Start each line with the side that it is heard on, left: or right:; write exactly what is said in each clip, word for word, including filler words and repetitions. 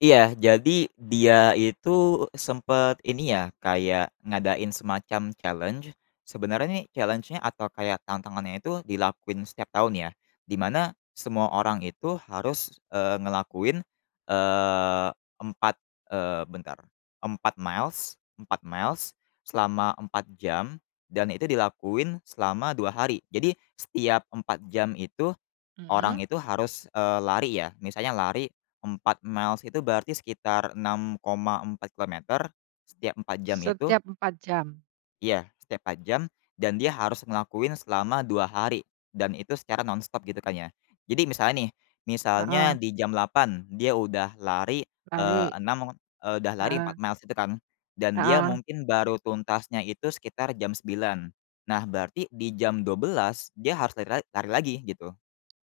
left: Iya, jadi dia itu sempet ini ya kayak ngadain semacam challenge, sebenarnya nih challenge-nya atau kayak tantangannya itu dilakuin setiap tahun ya, di mana semua orang itu harus, eee, ngelakuin, eee, empat, eee, bentar empat miles, empat miles selama empat jam dan itu dilakuin selama dua hari. Jadi setiap empat jam itu
right: Mhm.
left: orang itu harus, eee, lari ya. Misalnya lari empat miles itu berarti sekitar enam koma empat kilometer setiap empat jam itu
right: Setiap empat jam.
left: Iya setiap empat jam dan dia harus ngelakuin selama dua hari dan itu secara nonstop gitu kan ya. Jadi misalnya nih, misalnya
right: Heeh.
left: di jam delapan dia udah lari, eee,
right: Lari.
left: enam udah lari empat
right: Heeh.
left: miles itu kan, dan dia
right: Heeh.
left: mungkin baru tuntasnya itu sekitar jam sembilan. Nah berarti di jam dua belas dia harus lari la lari lagi, gitu.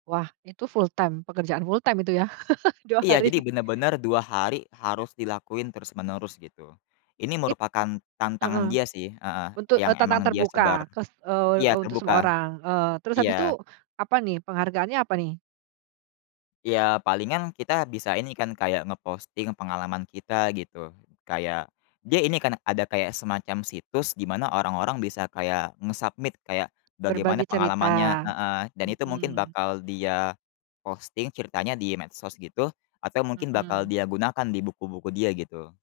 right: Wah itu full-time? Pekerjaan full-time itu ya? dua
left: Iya,
right: hari.
left: jadi bener-bener dua hari harus dilakuin terus-menerus gitu, ini
right: It
left: merupakan tantangan
right: heeh.
left: dia sih, heeh,
right: Untuk,
left: yang
right: eee, tantangan
left: emang dia sebar.
right: terbuka, kes eee
left: Iya
right: eee, untuk semua
left: terbuka,
right: orang, eee, terus habis itu
left: iya.
right: apa nih? Penghargaannya apa nih?
left: Iya palingan kita bisa ini kan kayak nge-posting pengalaman kita gitu. Kayak dia ini kan ada kayak semacam situs di mana orang-orang bisa kayak nge-submit kayak,
right: Berbagi
left: bagaimana pengalamannya
right: cerita,
left: heeh. Dan itu mungkin
right: mhm.
left: bakal dia posting ceritanya di medsos gitu atau mungkin bakal
right: Mhm.
left: dia gunakan di buku-buku dia gitu.